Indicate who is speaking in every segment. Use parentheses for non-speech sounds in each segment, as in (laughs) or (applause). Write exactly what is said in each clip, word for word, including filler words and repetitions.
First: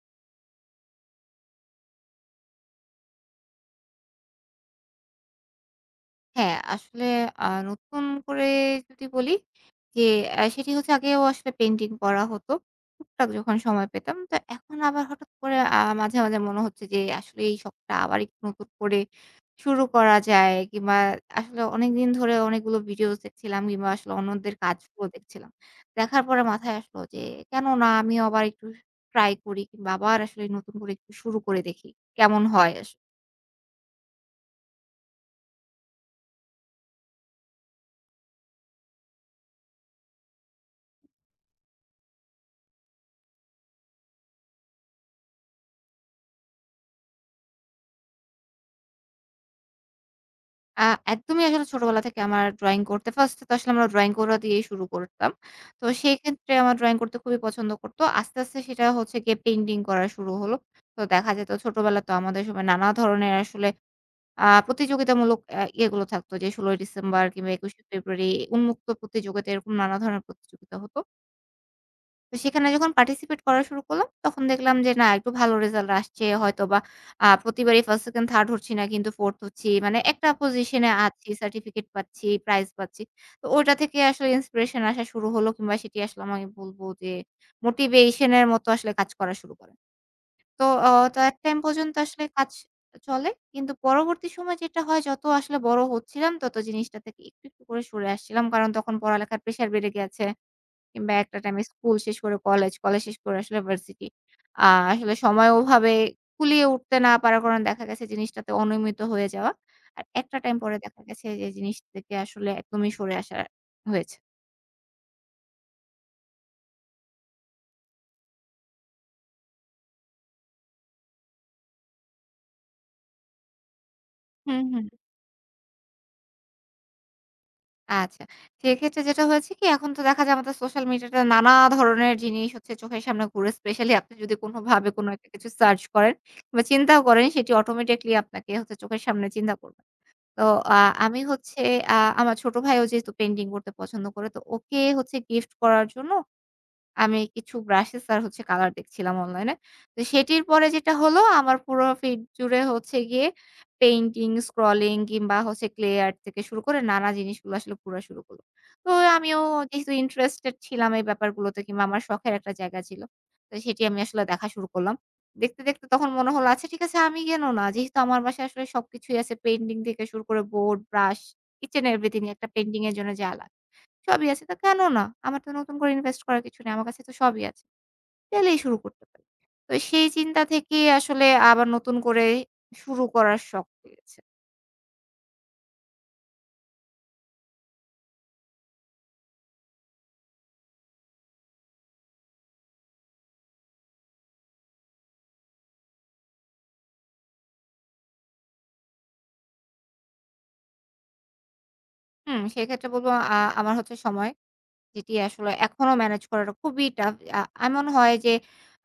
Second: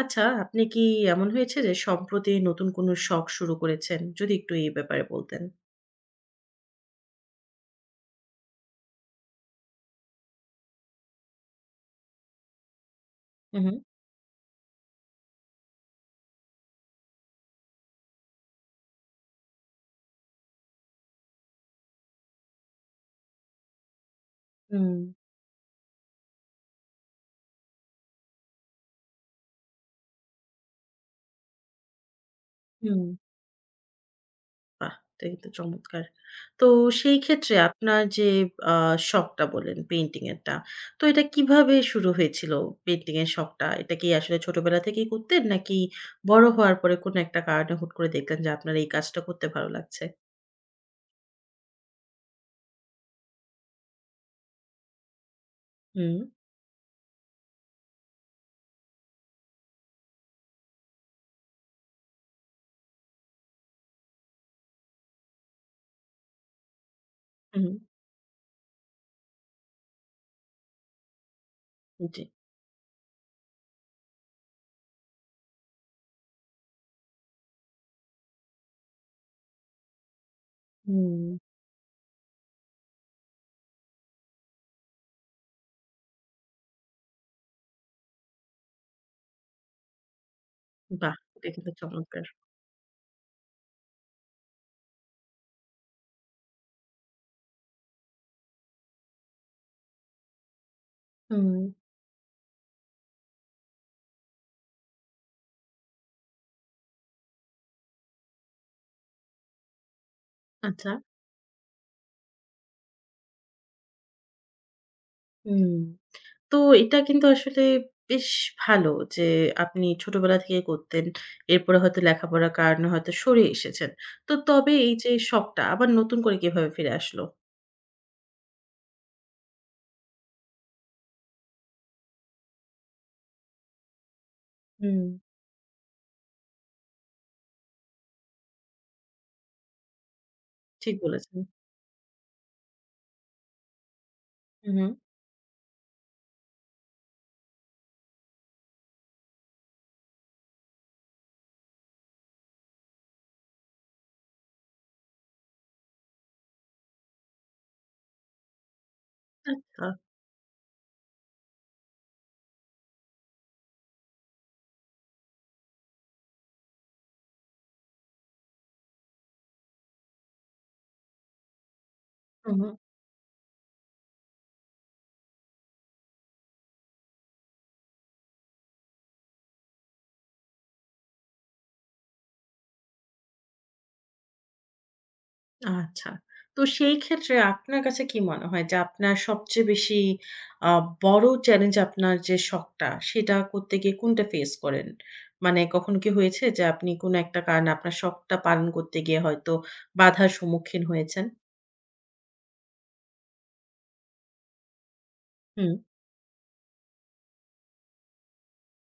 Speaker 1: আচ্ছা, আপনি কি এমন হয়েছে যে সম্প্রতি নতুন কোনো শখ শুরু করেছেন? যদি একটু এই ব্যাপারে বলতেন।
Speaker 2: হ্যাঁ, আসলে আ নতুন করে যদি বলি যে অ্যা সেটি হচ্ছে আগেও আসলে পেইন্টিং করা হতো। টুকটাক যখন
Speaker 1: হু, হু।
Speaker 2: সময় পেতাম। তো এখন আবার হঠাৎ করে আ মাঝে, মাঝে মনে হচ্ছে যে আসলে এই শখটা আবার একটু নতুন করে শুরু করা যায় কিংবা আসলে অনেকদিন ধরে অনেকগুলো ভিডিওস দেখছিলাম কিংবা আসলে অন্যদের
Speaker 1: হুম,
Speaker 2: কাজগুলো দেখছিলাম। দেখার পরে মাথায় আসলো যে কেন না আমিও আবার একটু ট্রাই করি কিংবা আবার আসলে নতুন করে একটু শুরু করে দেখি কেমন হয়
Speaker 1: হুম।
Speaker 2: আসলে।
Speaker 1: বাহ! এটা কিন্তু চমৎকার। তো সেই ক্ষেত্রে আপনার যে আ শখটা বললেন পেইন্টিং এরটা, তো এটা কিভাবে শুরু হয়েছিল পেইন্টিং এর শখটা? এটা কি আসলে ছোটবেলা থেকেই করতেন নাকি বড় হওয়ার পরে কোনো একটা কারণে হুট করে দেখলেন যে আপনার এই কাজটা করতে ভালো লাগছে?
Speaker 2: আ একদমই আসলে ছোটবেলা থেকে আমার ড্রইং করতে ফার্স্ট এ তো আসলে আমরা ড্রইং করা দিয়েই শুরু করতাম। তো
Speaker 1: হুম,
Speaker 2: সেক্ষেত্রে আমার ড্রইং করতে খুবই পছন্দ করত। আস্তে, আস্তে সেটা হচ্ছে গিয়ে পেইন্টিং করা শুরু হলো। তো দেখা যেত ছোটবেলা তো আমাদের সময় নানা ধরনের আসলে আ প্রতিযোগিতামূলক আ ইয়েগুলো থাকতো যে ষোলই ডিসেম্বর কিংবা
Speaker 1: হুম,
Speaker 2: একুশে ফেব্রুয়ারি উন্মুক্ত প্রতিযোগিতা এরকম নানা ধরনের প্রতিযোগিতা হত।
Speaker 1: জি।
Speaker 2: তো সেখানে যখন পার্টিসিপেট করা শুরু করলাম, তখন দেখলাম যে না একটু ভালো রেজাল্ট আসছে। হয়তোবা আ প্রতিবারই ফার্স্ট, সেকেন্ড, থার্ড হচ্ছি না কিন্তু ফোর্থ হচ্ছি। মানে একটা পজিশনে
Speaker 1: হুম,
Speaker 2: আছি, সার্টিফিকেট পাচ্ছি, প্রাইজ পাচ্ছি। তো ওইটা থেকে আসলে ইন্সপিরেশন আসা শুরু হলো কিংবা সেটি আসলে আমি বলব যে মোটিভেশন এর মতো আসলে কাজ করা শুরু করে। তো অ
Speaker 1: বাহ!
Speaker 2: তো এক
Speaker 1: এটা
Speaker 2: টাইম
Speaker 1: কিন্তু
Speaker 2: পর্যন্ত
Speaker 1: চমৎকার।
Speaker 2: আসলে কাজ চলে। কিন্তু পরবর্তী সময় যেটা হয় যত আসলে বড় হচ্ছিলাম তত জিনিসটা থেকে একটু, একটু করে সরে আসছিলাম। কারণ তখন পড়ালেখার প্রেশার বেড়ে গেছে। কিংবা একটা
Speaker 1: হুম,
Speaker 2: টাইমে স্কুল শেষ করে কলেজ, কলেজ শেষ করে আসলে ভার্সিটি। আ আসলে সময় ওভাবে কুলিয়ে উঠতে না পারার কারণে দেখা গেছে জিনিসটাতে অনিয়মিত হয়ে যাওয়া। আর একটা টাইম পরে
Speaker 1: আচ্ছা।
Speaker 2: দেখা গেছে যে জিনিস থেকে আসলে একদমই সরে আসা হয়েছে।
Speaker 1: হুম। তো এটা কিন্তু আসলে বেশ ভালো যে আপনি ছোটবেলা থেকে করতেন। এরপরে হয়তো লেখাপড়ার কারণে হয়তো সরে এসেছেন। তো
Speaker 2: হুম,
Speaker 1: তবে
Speaker 2: হুম।
Speaker 1: এই যে শখটা আবার নতুন করে কিভাবে ফিরে আসলো?
Speaker 2: আচ্ছা। সেক্ষেত্রে যেটা হয়েছে কি এখন তো দেখা যায় আমাদের সোশ্যাল মিডিয়াতে নানা ধরনের জিনিস হচ্ছে চোখের সামনে ঘুরে স্পেশালি আপনি যদি কোনভাবে
Speaker 1: হুম।
Speaker 2: কোনো একটা কিছু সার্চ করেন বা চিন্তাও করেন সেটি অটোমেটিক্যালি আপনাকে হচ্ছে চোখের সামনে চিন্তা করবে। তো আ
Speaker 1: ঠিক
Speaker 2: আমি
Speaker 1: বলেছেন।
Speaker 2: হচ্ছে আ আমার ছোট ভাইও যেহেতু পেইন্টিং করতে পছন্দ করে। তো ওকে
Speaker 1: হুম।
Speaker 2: হচ্ছে গিফট করার জন্য আমি কিছু ব্রাশেস আর হচ্ছে কালার দেখছিলাম অনলাইনে। তো সেটির পরে যেটা হলো আমার পুরো ফিড জুড়ে হচ্ছে গিয়ে পেইন্টিং, স্ক্রলিং কিংবা হচ্ছে ক্লে আর্ট থেকে শুরু করে নানা জিনিসগুলো আসলে ঘুরা শুরু করলো। তো আমিও
Speaker 1: আচ্ছা।
Speaker 2: যেহেতু ইন্টারেস্টেড ছিলাম এই ব্যাপারগুলোতে কিংবা আমার শখের একটা জায়গা ছিল। তো সেটি আমি আসলে দেখা শুরু করলাম। দেখতে, দেখতে তখন মনে হলো আচ্ছা ঠিক আছে আমি কেন না? যেহেতু আমার বাসায় আসলে সবকিছুই আছে পেইন্টিং থেকে শুরু করে board, brush, each and everything একটা
Speaker 1: হু, হু।
Speaker 2: পেইন্টিং এর জন্য যা লাগে। সবই আছে। তো কেন না? আমার তো নতুন করে ইনভেস্ট করার কিছু নেই। আমার কাছে তো সবই আছে। চাইলেই শুরু করতে পারি। তো সেই চিন্তা থেকেই আসলে আবার নতুন করে শুরু করার শখ পেয়েছে।
Speaker 1: আচ্ছা। তো সেই ক্ষেত্রে আপনার কাছে কি মনে হয় যে আপনার সবচেয়ে বেশি আ বড় চ্যালেঞ্জ আপনার যে শখটা, সেটা করতে গিয়ে কোনটা ফেস করেন? মানে কখনো কি হয়েছে যে আপনি কোন একটা কারণে আপনার শখটা পালন করতে গিয়ে হয়তো বাধার সম্মুখীন হয়েছেন?
Speaker 2: হুম, সেক্ষেত্রে বলব আ আমার হচ্ছে সময় যেটি আসলে
Speaker 1: হুম,
Speaker 2: এখনো ম্যানেজ করাটা খুবই টাফ। আ এমন হয় যে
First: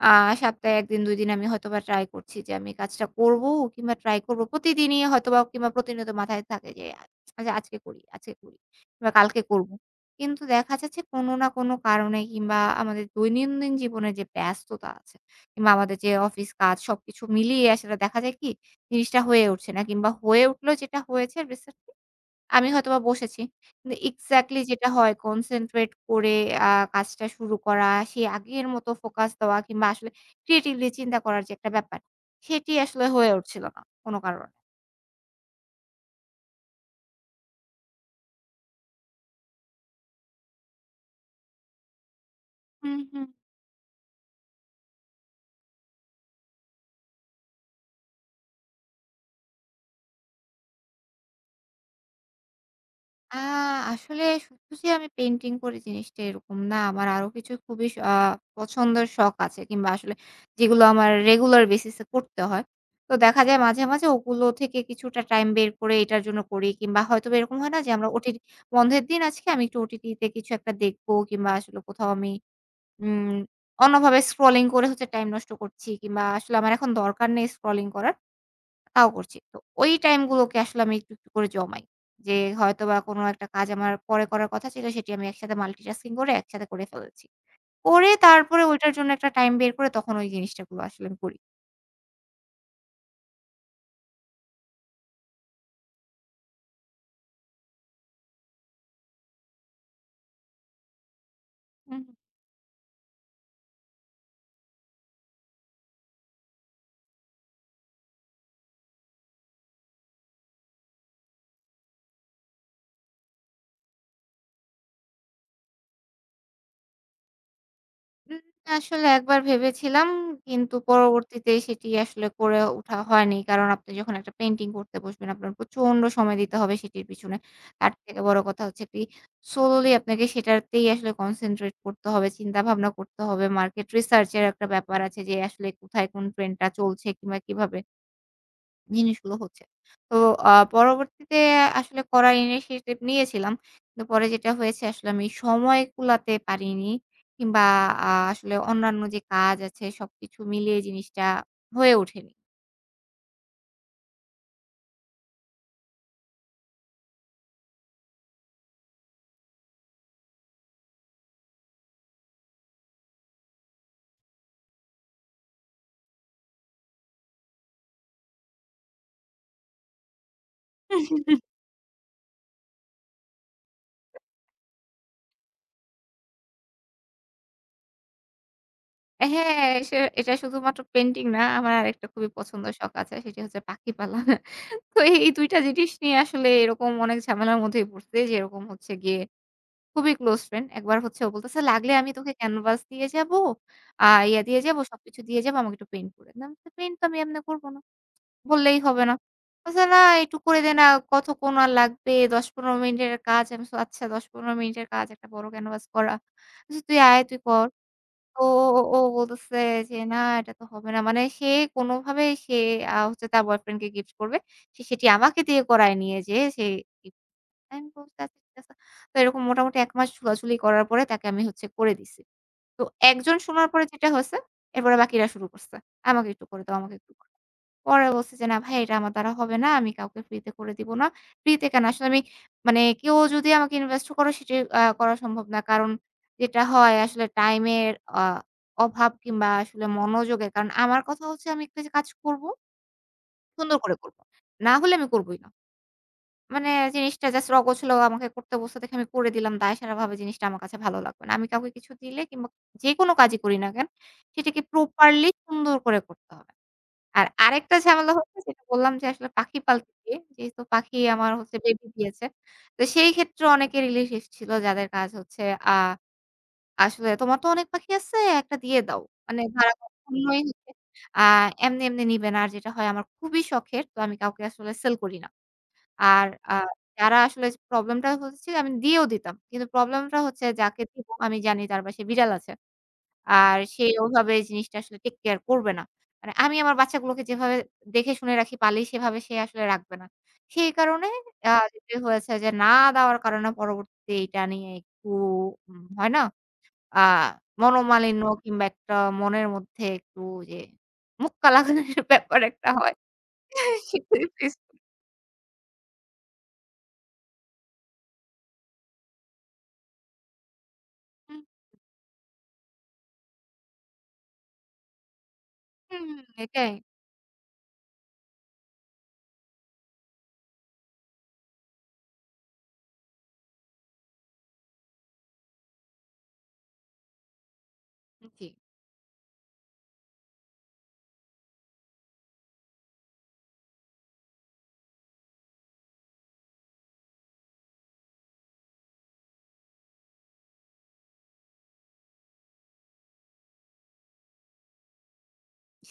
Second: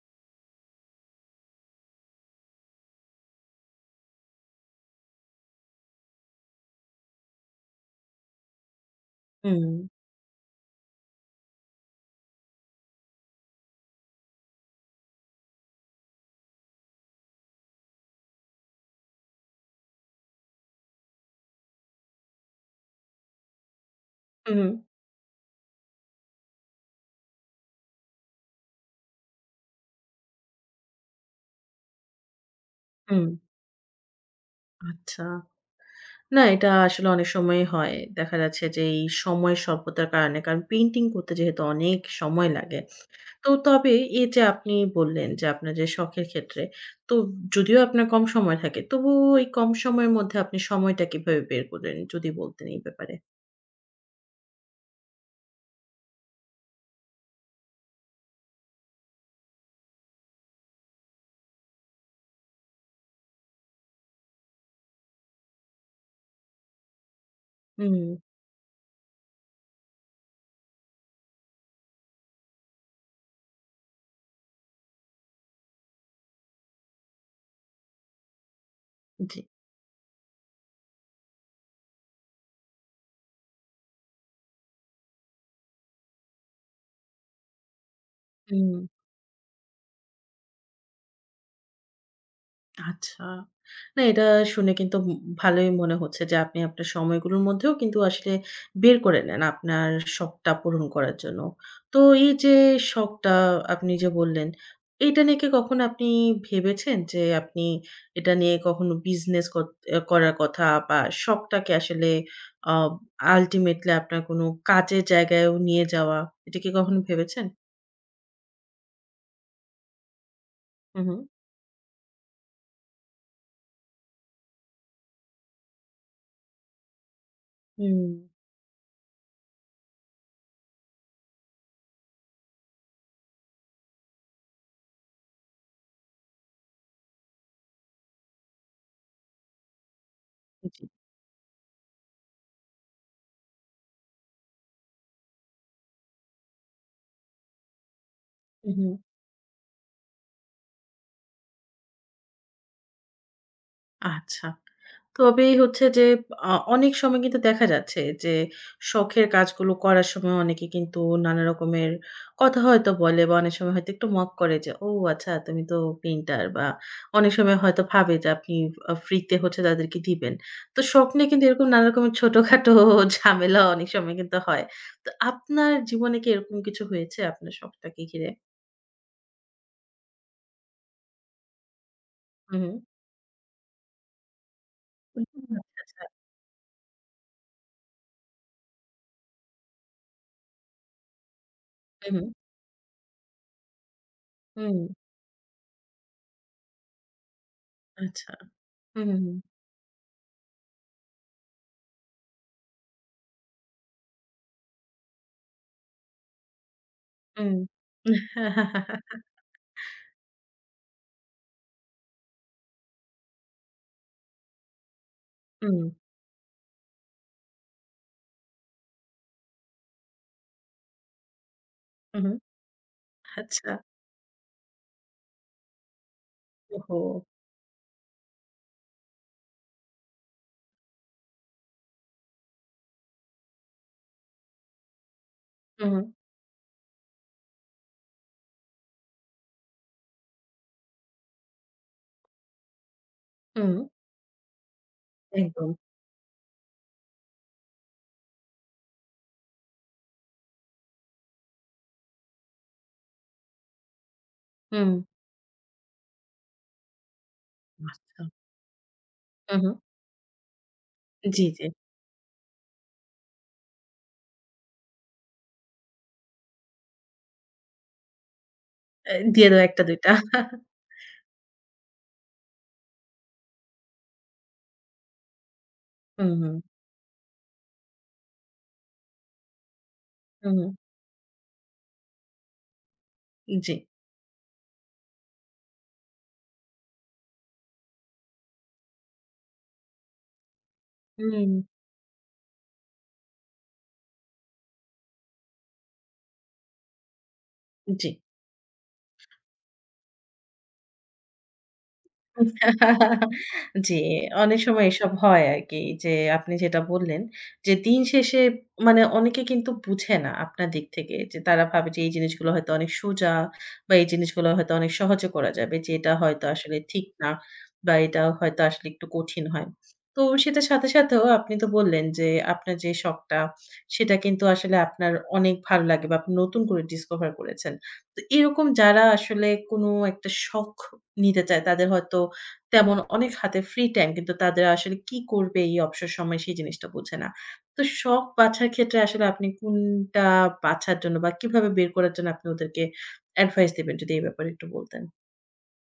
Speaker 2: আ সপ্তাহে এক দিন দুই দিন আমি হয়তোবা ট্রাই করছি যে আমি কাজটা করব কিংবা ট্রাই করব। প্রতিদিনই হয়তোবা কিংবা প্রতিনিয়ত মাথায় থাকে যে আ যে আজকে করি, আজকে করি কিংবা কালকে করব।
Speaker 1: হুম,
Speaker 2: কিন্তু দেখা যাচ্ছে কোনো না কোনো কারণে কিংবা আমাদের দৈনন্দিন জীবনে যে ব্যস্ততা আছে কিংবা আমাদের যে অফিস কাজ সবকিছু মিলিয়ে আসলে দেখা যায় কি জিনিসটা হয়ে উঠছে না কিংবা হয়ে উঠলেও যেটা হয়েছে রিসেন্টলি আমি হয়তোবা বসেছি। কিন্তু এক্সাক্টলি
Speaker 1: হুম,
Speaker 2: যেটা হয় কনসেনট্রেট করে আ কাজটা শুরু করা, সেই আগের মতো ফোকাস দেওয়া কিংবা আসলে ক্রিয়েটিভলি চিন্তা করার যে একটা ব্যাপার, সেটি আসলে
Speaker 1: হুম।
Speaker 2: হয়ে উঠছিল না কোন কারণে।
Speaker 1: আচ্ছা। না এটা আসলে অনেক সময়ই হয়। দেখা যাচ্ছে যে এই সময় স্বল্পতার কারণে, কারণ পেইন্টিং করতে যেহেতু অনেক সময় লাগে।
Speaker 2: হুম, হুম।
Speaker 1: তো তবে এই যে আপনি বললেন যে আপনার যে শখের ক্ষেত্রে, তো যদিও আপনার কম সময় থাকে, তবুও ওই কম সময়ের মধ্যে আপনি সময়টা কিভাবে বের করেন? যদি বলতেন এই ব্যাপারে?
Speaker 2: আ আসলে শুধু যে আমি পেইন্টিং করি জিনিসটা এরকম না। আমার আরো কিছু খুবই স আ পছন্দের শখ আছে কিংবা আসলে যেগুলো আমার রেগুলার বেসিস এ করতে হয়। তো দেখা যায় মাঝে, মাঝে ওগুলো থেকে কিছুটা টাইম বের করে এটার জন্য করি কিংবা হয়তোবা এরকম হয় না যে
Speaker 1: হুম,
Speaker 2: আমরা ওটিটি বন্ধের দিন আজকে আমি একটু ওটিটিতে কিছু একটা দেখবো কিংবা আসলে কোথাও আমি উম অন্যভাবে স্ক্রলিং করে হচ্ছে টাইম নষ্ট করছি কিংবা আসলে আমার এখন দরকার নেই স্ক্রলিং করার। তাও করছি।
Speaker 1: জি।
Speaker 2: তো ওই টাইমগুলোকে আসলে আমি একটু, একটু করে জমাই। যে হয়তোবা কোনো একটা কাজ আমার পরে করার কথা ছিল সেটি আমি একসাথে মাল্টিটাস্কিং করে একসাথে করে ফেলেছি। করে তারপরে
Speaker 1: হুম।
Speaker 2: ওইটার জন্য একটা টাইম বের করে তখন ওই জিনিসটা গুলো আসলে আমি করি।
Speaker 1: আচ্ছা। না এটা শুনে কিন্তু উম ভালোই মনে হচ্ছে যে আপনি আপনার সময়গুলোর মধ্যেও কিন্তু আসলে বের করে নেন আপনার শখটা পূরণ করার জন্য। তো
Speaker 2: হুম।
Speaker 1: এই যে শখটা আপনি যে বললেন, এটা নিয়ে কি কখনো আপনি ভেবেছেন যে আপনি এটা নিয়ে কখনো বিজনেস কত এ করার কথা বা শখটাকে আসলে আ আল্টিমেটলি আপনার কোনো কাজের জায়গায়ও নিয়ে যাওয়া, এটা কি কখনো ভেবেছেন?
Speaker 2: উম আসলে একবার ভেবেছিলাম কিন্তু
Speaker 1: হু, হু।
Speaker 2: পরবর্তীতে সেটি আসলে করে ওঠা হয়নি। কারণ আপনি যখন একটা পেইন্টিং করতে বসবেন আপনার প্রচন্ড সময় দিতে হবে সেটির পিছনে। তার
Speaker 1: হুম,
Speaker 2: থেকে বড় কথা হচ্ছে কি solely আপনাকে সেটাতেই আসলে concentrate করতে হবে, চিন্তাভাবনা করতে হবে। মার্কেট রিসার্চ এর একটা ব্যাপার আছে যে আসলে কোথায় কোন ট্রেন্ডটা চলছে কিংবা কিভাবে জিনিসগুলো হচ্ছে। তো আ
Speaker 1: জি।
Speaker 2: পরবর্তীতে আসলে করার initiative নিয়েছিলাম। কিন্তু পরে যেটা হয়েছে আসলে আমি সময় কুলাতে পারিনি কিংবা আ আসলে
Speaker 1: হু, হু।
Speaker 2: অন্যান্য যে কাজ আছে সবকিছু মিলিয়ে জিনিসটা হয়ে ওঠেনি।
Speaker 1: আচ্ছা। তবে হচ্ছে যে আ অনেক সময় কিন্তু দেখা যাচ্ছে যে শখের কাজগুলো করার সময় অনেকে কিন্তু নানা রকমের কথা হয়তো বলে বা অনেক সময় হয়তো একটু মক করে যে, "ও আচ্ছা তুমি তো পেইন্টার" বা অনেক সময় হয়তো ভাবে যে আপনি আ ফ্রিতে হচ্ছে তাদেরকে দিবেন। তো শখ নিয়ে কিন্তু এরকম নানা রকমের ছোটখাটো (laughs) ঝামেলা অনেক সময় কিন্তু হয়। তো আপনার জীবনে কি এরকম কিছু হয়েছে আপনার শখটাকে ঘিরে?
Speaker 2: হ্যাঁ, সে এটা শুধুমাত্র পেইন্টিং না, আমার আরেকটা খুবই
Speaker 1: হু, হু।
Speaker 2: পছন্দের শখ আছে। সেটি হচ্ছে পাখি পালা। তো
Speaker 1: হুম,
Speaker 2: এই দুই টা জিনিস
Speaker 1: আচ্ছা, আচ্ছা।
Speaker 2: নিয়ে আসলে এরকম অনেক ঝামেলার মধ্যেই পড়ছি যে এরকম হচ্ছে গিয়ে খুবই ক্লোজ ফ্রেন্ড। একবার হচ্ছে ও বলতেছে, "লাগলে
Speaker 1: হু,
Speaker 2: আমি
Speaker 1: হু।
Speaker 2: তোকে ক্যানভাস দিয়ে যাবো, আ ইয়া দিয়ে
Speaker 1: হুম,
Speaker 2: যাবো, সবকিছু দিয়ে যাবো। আমাকে একটু পেইন্ট করে দে।" আমি বলছি, "পেইন্ট তো আমি এমনে করব না।
Speaker 1: আচ্ছা।
Speaker 2: বললেই
Speaker 1: হু,
Speaker 2: হবে না।"
Speaker 1: হু, হু।
Speaker 2: বলছে, "না, একটু করে দে না। কতক্ষণ আর লাগবে? দশ পনেরো মিনিটের কাজ।" আমি বলছি, "আচ্ছা, দশ পনেরো মিনিটের কাজ একটা বড় ক্যানভাস করা।" বলছে, "তুই আয়, তুই
Speaker 1: হুম।
Speaker 2: কর।"
Speaker 1: হুম।
Speaker 2: তো ও ও
Speaker 1: (laughs)
Speaker 2: বলতেছে যে, "না, এটা তো হবে না।" মানে সে কোনোভাবে সে আ হচ্ছে তার বয়ফ্রেন্ডকে গিফট করবে। সে সেটি আমাকে দিয়ে করায় নিয়ে যেয়ে সে আমি বলছি, "আচ্ছা ঠিক আছে।" তো এরকম মোটামুটি এক মাস ঝুলাঝুলি করার পরে তাকে আমি হচ্ছে করে দিছি।
Speaker 1: হুম, হুম।
Speaker 2: তো একজন শোনার
Speaker 1: আচ্ছা।
Speaker 2: পরে যেটা হইছে, এরপরে বাকিরা শুরু করছে। "আমাকে একটু করে দাও, আমাকে
Speaker 1: ওহো!
Speaker 2: একটু করে দাও।" পরে বলছি যে, "না ভাই এটা আমার দ্বারা হবে না। আমি কাউকে ফ্রিতে করে দিব না।" ফ্রিতে কেন আসলে আমি মানে কেউ যদি আমাকে ইনভেস্ট করে সেটি আ করা সম্ভব না। কারণ
Speaker 1: হুম,
Speaker 2: যেটা হয় আসলে টাইমের আ অভাব কিংবা আসলে মনোযোগের কারণ আমার কথা হচ্ছে আমি একটা যে কাজ করব,
Speaker 1: হুম,
Speaker 2: সুন্দর করে করব। না হলে আমি করবই না।
Speaker 1: একদম।
Speaker 2: মানে জিনিসটা জাস্ট অগোছালো আমাকে করতে বসতে দেখে আমি করে দিলাম। দায়সারাভাবে জিনিসটা আমার কাছে ভালো লাগবে না। আমি কাউকে কিছু দিলে কিংবা যেকোনো কাজই করি না কেন, সেটাকে
Speaker 1: হুম।
Speaker 2: প্রপারলি সুন্দর করে করতে হবে। আর আরেকটা ঝামেলা
Speaker 1: আচ্ছা।
Speaker 2: হচ্ছে যেটা বললাম যে আসলে পাখি
Speaker 1: হুম, হুম।
Speaker 2: পালতে গিয়ে, যেহেতু পাখি আমার
Speaker 1: জি,
Speaker 2: হচ্ছে
Speaker 1: জি।
Speaker 2: বেবি দিয়েছে। তো সেই ক্ষেত্রে অনেকে রিলিফ এসেছিল যাদের কাজ হচ্ছে আ আসলে "তোমার তো অনেক পাখি আছে, একটা দিয়ে দাও।"
Speaker 1: এ
Speaker 2: মানে
Speaker 1: দিয়ে দাও এক
Speaker 2: ভাড়া
Speaker 1: টা দুই টা।
Speaker 2: কখনোই
Speaker 1: (laughs)
Speaker 2: হচ্ছে আ এমনি, এমনি নিবে না। আর যেটা হয় আমার খুবই শখের। তো আমি কাউকে আসলে সেল করি না। আর
Speaker 1: হুম,
Speaker 2: আ
Speaker 1: হুম,
Speaker 2: যারা আসলে প্রবলেমটা হচ্ছে আমি দিয়েও দিতাম। কিন্তু প্রবলেমটা হচ্ছে
Speaker 1: হুম, হুম।
Speaker 2: যাকে দিব আমি জানি তার বাসায় বিড়াল আছে। আর
Speaker 1: জি।
Speaker 2: সে ওভাবে জিনিসটা আসলে টেক কেয়ার করবে না। মানে আমি আমার বাচ্চাগুলোকে যেভাবে দেখে শুনে রাখি, পালি সেভাবে সে আসলে রাখবে না। সেই কারণে আ
Speaker 1: হুম,
Speaker 2: যেটি হয়েছে যে না দেওয়ার কারণে পরবর্তীতে এইটা নিয়ে একটু উম হয় না? আ
Speaker 1: জি।
Speaker 2: মনোমালিন্য কিংবা একটা মনের মধ্যে একটু যে মুক্কা লাগানোর (laughs) ব্যাপার একটা হয়।
Speaker 1: (laughs)
Speaker 2: (laughs)
Speaker 1: জি,
Speaker 2: সেটাই ফেস
Speaker 1: অনেক সময় এসব হয় আরকি যে আপনি যেটা বললেন যে দিন শেষে মানে অনেকে কিন্তু বুঝে না আপনার দিক থেকে যে
Speaker 2: হুম,
Speaker 1: তারা ভাবে যে এই জিনিসগুলো হয়তো অনেক সোজা বা এই জিনিসগুলো হয়তো অনেক সহজে করা যাবে যে
Speaker 2: হুম,
Speaker 1: এটা হয়তো
Speaker 2: এটাই।
Speaker 1: আসলে ঠিক না বা এটা হয়তো আসলে একটু কঠিন হয়। তো সেটার সাথে সাথেও আপনি তো বললেন যে আপনার যে শখটা সেটা কিন্তু আসলে আপনার অনেক ভালো লাগে বা আপনি নতুন করে ডিসকভার করেছেন। তো
Speaker 2: জি।
Speaker 1: এরকম যারা আসলে কোনো একটা শখ নিতে চায় তাদের হয়তো তেমন অনেক হাতে ফ্রি টাইম কিন্তু তাদের আসলে কি করবে এই অবসর সময়ে সেই জিনিসটা বোঝে না। তো শখ বাছার ক্ষেত্রে আসলে আপনি কোনটা বাছার জন্য বা কিভাবে বের করার জন্য আপনি ওদেরকে অ্যাডভাইস দিবেন যদি এই ব্যাপারে একটু বলতেন?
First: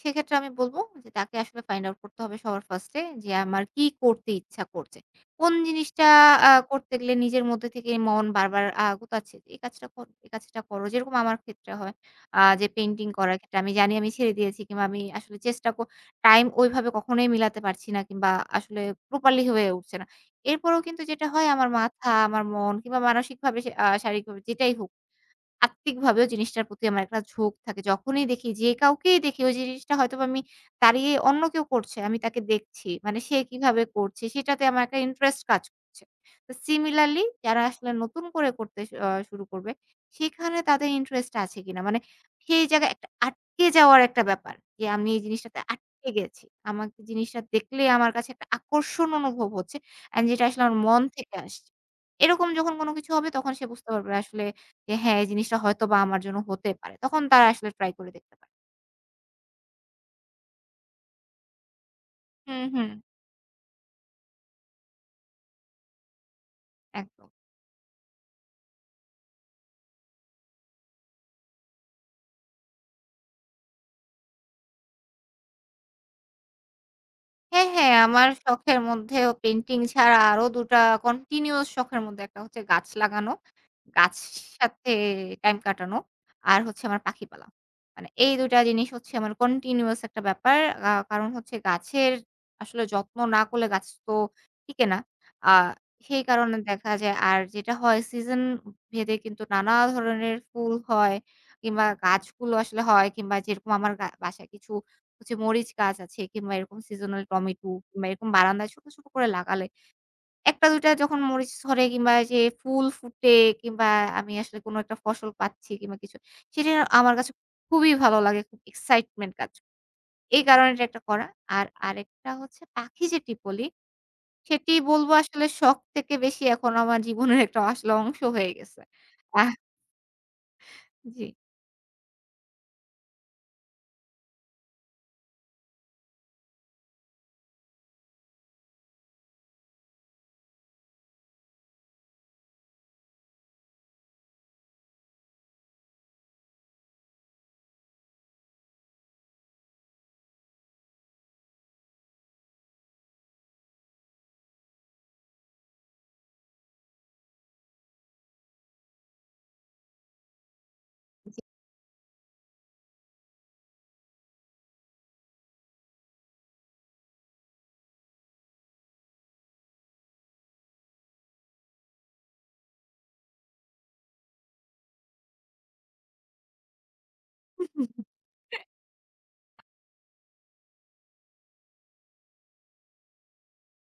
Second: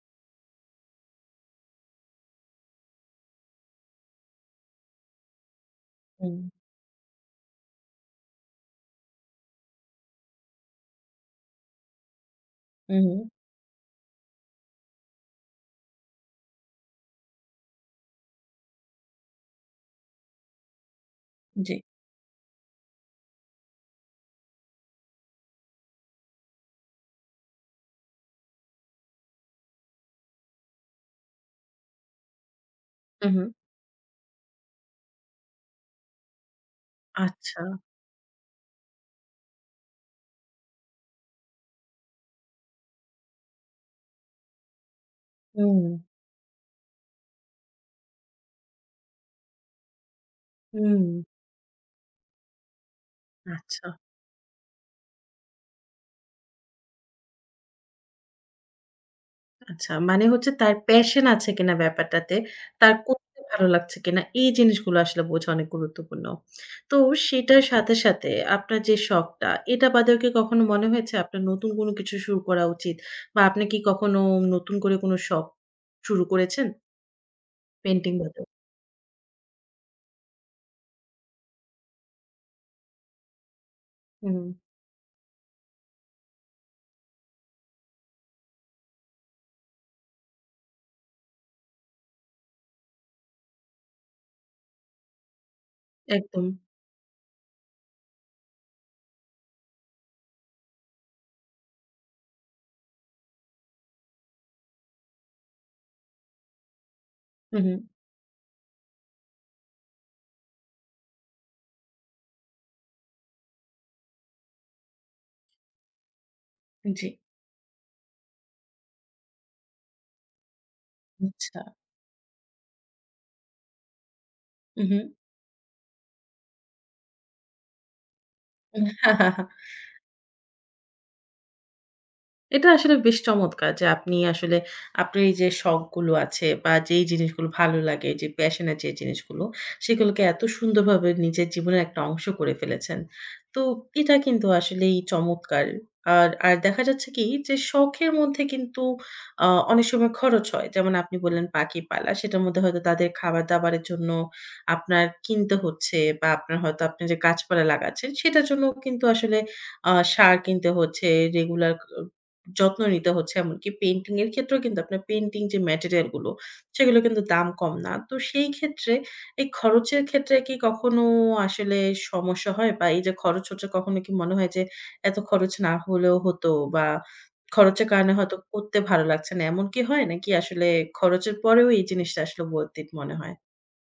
Speaker 2: সেক্ষেত্রে আমি বলব যে তাকে আসলে ফাইন্ড আউট করতে হবে সবার ফার্স্ট এ যে আমার কি করতে ইচ্ছা করছে। কোন জিনিসটা
Speaker 1: হুম,
Speaker 2: আ করতে গেলে নিজের মধ্যে থেকে মন বারবার আ গোতাচ্ছে এই কাজটা কর এই কাজটা করো। যেরকম আমার ক্ষেত্রে হয় আ যে
Speaker 1: হুম,
Speaker 2: পেইন্টিং
Speaker 1: হুম,
Speaker 2: করার ক্ষেত্রে আমি জানি আমি ছেড়ে দিয়েছি কিংবা আমি আসলে চেষ্টা ক টাইম ওইভাবে কখনোই মিলাতে পারছি না কিংবা আসলে প্রপারলি হয়ে উঠছে না। এরপরেও কিন্তু যেটা হয় আমার
Speaker 1: জি।
Speaker 2: মাথা, আমার মন কিংবা মানসিকভাবে সে আ শারীরিকভাবে যেটাই হোক আত্মিকভাবেও জিনিসটার প্রতি আমার একটা ঝোঁক থাকে। যখনই দেখি যে কাউকেই দেখি ওই জিনিসটা হয়তোবা আমি দাঁড়িয়ে অন্য কেউ করছে, আমি তাকে দেখছি। মানে সে
Speaker 1: উহু,
Speaker 2: কিভাবে করছে সেটাতে আমার একটা ইন্টারেস্ট কাজ করছে। তো সিমিলারলি যারা
Speaker 1: আচ্ছা।
Speaker 2: আসলে নতুন করে করতে স আ শুরু করবে, সেখানে তাদের ইন্টারেস্ট আছে কিনা? মানে সেই জায়গায় একটা আটকে যাওয়ার একটা ব্যাপার যে আমি এই জিনিসটাতে
Speaker 1: হুম,
Speaker 2: আটকে গেছি। আমাকে জিনিসটা দেখলে আমার কাছে একটা আকর্ষণ অনুভব হচ্ছে। অ্যান্ড যেটা আসলে আমার মন
Speaker 1: হুম,
Speaker 2: থেকে আসছে। এরকম যখন কোন কিছু হবে তখন সে
Speaker 1: আচ্ছা।
Speaker 2: বুঝতে পারবে আসলে যে হ্যাঁ, এই জিনিসটা হয়তোবা আমার জন্য হতে পারে। তখন তারা আসলে ট্রাই করে দেখতে পারে।
Speaker 1: আচ্ছা, মানে হচ্ছে তার প্যাশন আছে কিনা ব্যাপারটাতে,
Speaker 2: হুম, হুম।
Speaker 1: তার করতে ভালো লাগছে কিনা, এই জিনিসগুলো আসলে বোঝা অনেক গুরুত্বপূর্ণ। তো
Speaker 2: একদম।
Speaker 1: সেটার সাথে, সাথে আপনার যে শখটা, এটা বাদেও কি কখনো মনে হয়েছে আপনার নতুন কোনো কিছু শুরু করা উচিত? বা আপনি কি কখনো নতুন করে কোনো শখ শুরু করেছেন?
Speaker 2: হ্যাঁ, হ্যাঁ,
Speaker 1: পেইন্টিং
Speaker 2: আমার
Speaker 1: বাদেও?
Speaker 2: শখের মধ্যেও পেইন্টিং ছাড়া আরো দুই টা কন্টিনিউয়াস শখের মধ্যে একটা হচ্ছে গাছ লাগানো। গাছের
Speaker 1: হুম,
Speaker 2: সাথে টাইম কাটানো আর হচ্ছে আমার পাখি পালা। মানে এই দুই টা জিনিস হচ্ছে আমার কন্টিনিউয়াস একটা ব্যাপার। আ কারণ হচ্ছে গাছের আসলে যত্ন না করলে গাছ তো টিকে না। আ সেই
Speaker 1: একদম।
Speaker 2: কারণে দেখা যায় আর যেটা হয় সিজন ভেদে কিন্তু নানা ধরনের ফুল হয় কিংবা গাছগুলো আসলে হয় কিংবা যেরকম আমার গা বাসায় কিছু হচ্ছে মরিচ গাছ আছে কিংবা এরকম সিজনাল
Speaker 1: হু,
Speaker 2: টমেটো
Speaker 1: হু।
Speaker 2: কিংবা এরকম বারান্দায় ছোট, ছোট করে লাগালে একটা দুটো যখন মরিচ ধরে কিংবা যে ফুল ফুটে কিংবা আমি আসলে কোনো একটা ফসল পাচ্ছি কিংবা কিছু, সেটা
Speaker 1: জি।
Speaker 2: আমার কাছে খুবই ভালো লাগে। খুব এক্সাইটমেন্ট কাজ করে। এই কারণে এটা একটা করা।
Speaker 1: আচ্ছা।
Speaker 2: আর আরেকটা হচ্ছে পাখি যেটি বলি, সেটি
Speaker 1: হু, হু।
Speaker 2: বলব আসলে শখ থেকে বেশি এখন আমার জীবনের একটা আসলে অংশ হয়ে গেছে। আহ
Speaker 1: (laughs)
Speaker 2: জি।
Speaker 1: এটা আসলে বেশ চমৎকার যে আপনি আসলে আপনার এই যে শখগুলো আছে বা যেই জিনিসগুলো ভালো লাগে, যে প্যাশন এর যে জিনিসগুলো, সেগুলোকে এত সুন্দরভাবে নিজের জীবনের একটা অংশ করে ফেলেছেন। তো এটা কিন্তু আসলেই চমৎকার। আর, আর দেখা যাচ্ছে কি যে শখের মধ্যে কিন্তু আ অনেক সময় খরচ হয়। যেমন আপনি বললেন পাখি পালা, সেটার মধ্যে হয়তো তাদের খাবার-দাবারের জন্য আপনার কিনতে হচ্ছে বা আপনার হয়তো আপনি যে গাছপালা লাগাচ্ছেন, সেটার জন্যও কিন্তু আসলে আ সার কিনতে হচ্ছে, রেগুলার যত্ন নিতে হচ্ছে। এমনকি পেইন্টিং এর ক্ষেত্রেও কিন্তু আপনার পেইন্টিং যে ম্যাটেরিয়াল গুলো, সেগুলো কিন্তু দাম কম না। তো সেই ক্ষেত্রে এই খরচের ক্ষেত্রে কি কখনো আসলে সমস্যা হয়? বা এই যে খরচ হচ্ছে কখনো কি মনে হয় যে এত খরচ না হলেও হতো বা খরচের কারণে হয়তো করতে ভালো লাগছে না, এমন কি হয়? নাকি আসলে খরচের পরেও এই জিনিসটা আসলে worth it মনে হয়?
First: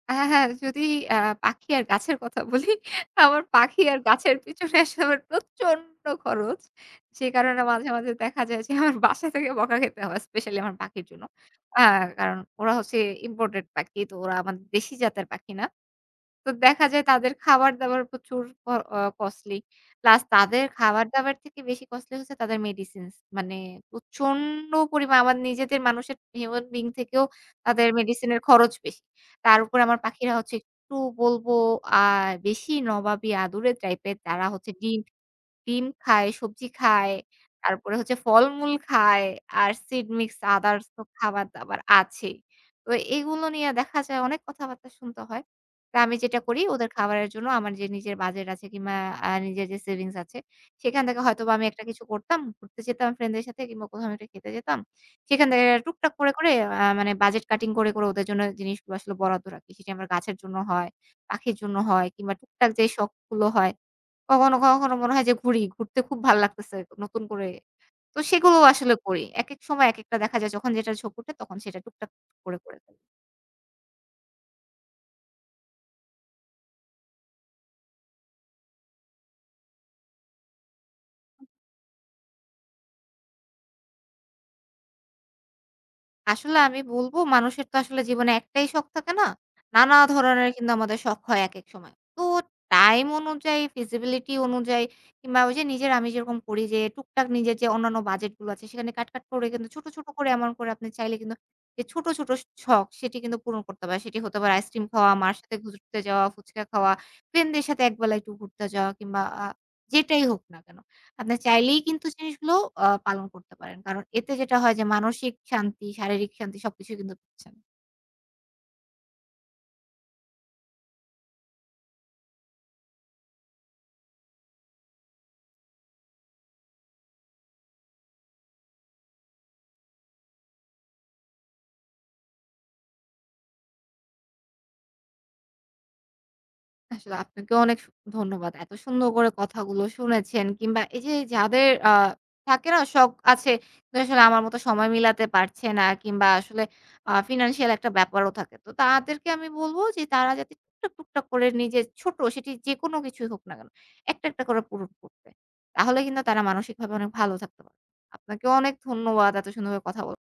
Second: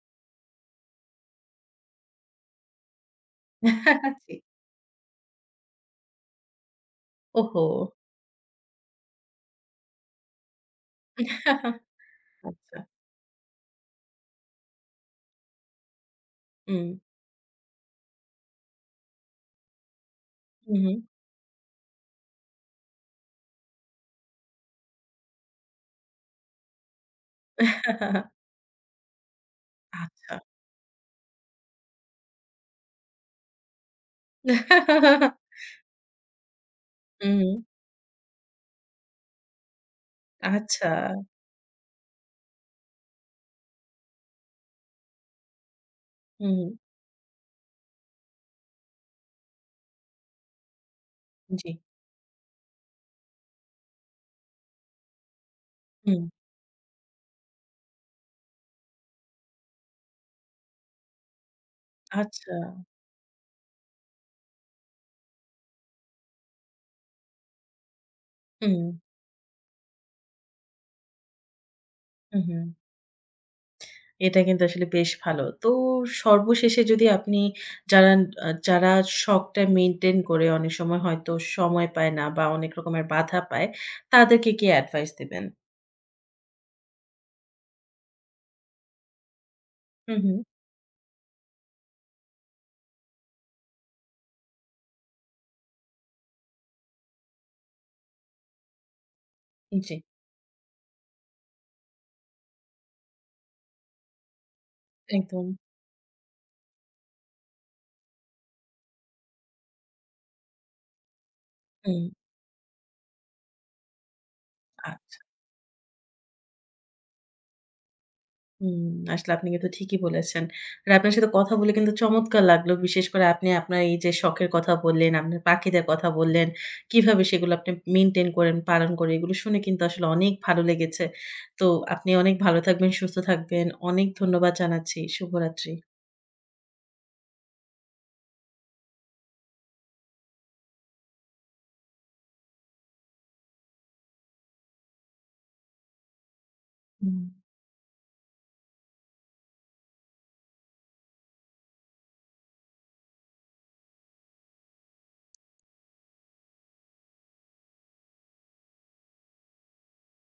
Speaker 2: হ্যাঁ, হ্যাঁ। যদি আ পাখি আর গাছের কথা বলি, আমার পাখি আর
Speaker 1: (laughs) জি।
Speaker 2: গাছের পিছনে আসলে আমার প্রচন্ড খরচ। সে কারণে
Speaker 1: ওহো!
Speaker 2: মাঝে, মাঝে দেখা যায় যে আমার বাসা থেকে বকা খেতে হয় স্পেশালি আমার পাখির জন্য। আ কারণ ওরা
Speaker 1: আচ্ছা।
Speaker 2: হচ্ছে ইম্পোর্টেড পাখি। তো ওরা আমাদের দেশি জাতের পাখি না। তো দেখা
Speaker 1: হুম।
Speaker 2: যায় তাদের খাবার-দাবার প্রচুর ক অ কস্টলি। প্লাস তাদের
Speaker 1: হু, হুম।
Speaker 2: খাবার-দাবার থেকে বেশি কস্টলি হচ্ছে তাদের মেডিসিনস। মানে প্রচন্ড পরিমাণ আমার নিজেদের মানুষের হিউমেন বিং থেকেও তাদের
Speaker 1: (laughs)
Speaker 2: মেডিসিনের খরচ বেশি। তার উপর আমার পাখিরা
Speaker 1: আচ্ছা।
Speaker 2: হচ্ছে একটু বলবো আ বেশি নবাবী আদুরে টাইপের। তারা হচ্ছে ডিম ডিম খায়, সবজি খায়,
Speaker 1: হুম,
Speaker 2: তারপরে হচ্ছে ফলমূল খায়, আর সিড মিক্স আদার্স
Speaker 1: আচ্ছা।
Speaker 2: তো খাবার-দাবার আছেই। তো এগুলো নিয়ে দেখা যায় অনেক কথাবার্তা শুনতে হয়। তো আমি যেটা করি
Speaker 1: হুম,
Speaker 2: ওদের খাবারের জন্য আমার যে নিজের বাজেট আছে কিংবা আ নিজের যে সেভিংস আছে, সেখান থেকে হয়তোবা আমি
Speaker 1: জি।
Speaker 2: একটা কিছু করতাম, ঘুরতে যেতাম ফ্রেন্ডদের সাথে কিংবা কোথাও একটা খেতে যেতাম। সেখান থেকে টুকটাক
Speaker 1: হুম,
Speaker 2: করে, করে আ মানে বাজেট কাটিং করে, করে ওদের জন্য জিনিসগুলো আসলে বরাদ্দ রাখি। সেটি আমার গাছের জন্য হয়, পাখির জন্য হয় কিংবা
Speaker 1: আচ্ছা।
Speaker 2: টুকটাক যে শখগুলো হয় কখনো, কখনো মনে হয় যে ঘুরি। ঘুরতে খুব ভাল লাগতেছে নতুন করে। তো সেগুলো
Speaker 1: হুম,
Speaker 2: আসলে করি। একেক সময় একেকটা দেখা যায় যখন যেটার ঝোঁক ওঠে তখন সেটা টুকটাক
Speaker 1: হুম,
Speaker 2: করে,
Speaker 1: হুম।
Speaker 2: করে
Speaker 1: এটা কিন্তু আসলে বেশ ভালো। তো সর্বশেষে যদি আপনি যারা আ যারা শখটা মেইনটেইন করে অনেক সময় হয়তো সময় পায় না বা অনেক রকমের বাধা পায়, তাদেরকে কি এডভাইস দিবেন?
Speaker 2: আসলে আমি বলব মানুষের তো আসলে জীবনে একটাই শখ থাকে না? নানা
Speaker 1: হুম, হুম।
Speaker 2: ধরনের কিন্তু আমাদের শখ হয় একেক সময়। তো টাইম অনুযায়ী, ফিজিবিলিটি অনুযায়ী কিংবা ওই যে নিজের আমি যেরকম করি যে টুকটাক নিজের যে অন্যান্য বাজেটগুলো আছে সেখানে কাট, কাট করে কিন্তু ছোট,
Speaker 1: জি,
Speaker 2: ছোট করে এমন করে আপনি চাইলে কিন্তু যে ছোট, ছোট শখ সেটি কিন্তু পূরণ করতে পারে। সেটি হতে পারে আইসক্রিম খাওয়া, মার
Speaker 1: একদম।
Speaker 2: সাথে ঘুরতে যাওয়া, ফুচকা খাওয়া, ফ্রেন্ডদের সাথে একবেলা একটু ঘুরতে যাওয়া কিংবা আ যেটাই হোক না কেন। আপনার চাইলেই
Speaker 1: হুম,
Speaker 2: কিন্তু জিনিসগুলো আ পালন করতে পারেন। কারণ এতে যেটা হয় যে
Speaker 1: আচ্ছা।
Speaker 2: মানসিক শান্তি, শারীরিক শান্তি সবকিছুই কিন্তু পাচ্ছেন।
Speaker 1: হুম, আসলে আপনি কিন্তু ঠিকই বলেছেন। আর আপনার সাথে কথা বলে কিন্তু চমৎকার লাগলো। বিশেষ করে আপনি আপনার এই যে শখের কথা বললেন, আপনার পাখিদের কথা বললেন, কিভাবে সেগুলো আপনি মেইনটেইন করেন, পালন করেন, এগুলো শুনে কিন্তু আসলে অনেক ভালো লেগেছে। তো আপনি অনেক ভালো থাকবেন, সুস্থ থাকবেন। অনেক ধন্যবাদ জানাচ্ছি। শুভরাত্রি।
Speaker 2: আসলে আপনাকেও অনেক সু ধন্যবাদ। এত সুন্দর করে কথাগুলো শুনেছেন কিংবা এই যে যাদের আ থাকে না শখ আছে যে আসলে আমার মতো সময় মিলাতে পারছে না কিংবা আসলে আ
Speaker 1: হুম।
Speaker 2: ফিন্যান্সিয়াল একটা ব্যাপারও থাকে। তো তাদেরকে আমি বলব যে তারা যাতে টুকটাক, টুকটাক করে নিজের ছোট সেটি যেকোনো কিছুই হোক না কেন, একটা, একটা করে পূরণ করতে। তাহলে কিন্তু তারা মানসিকভাবে অনেক ভালো থাকতে পারবে। আপনাকেও অনেক ধন্যবাদ এত সুন্দর করে কথা বল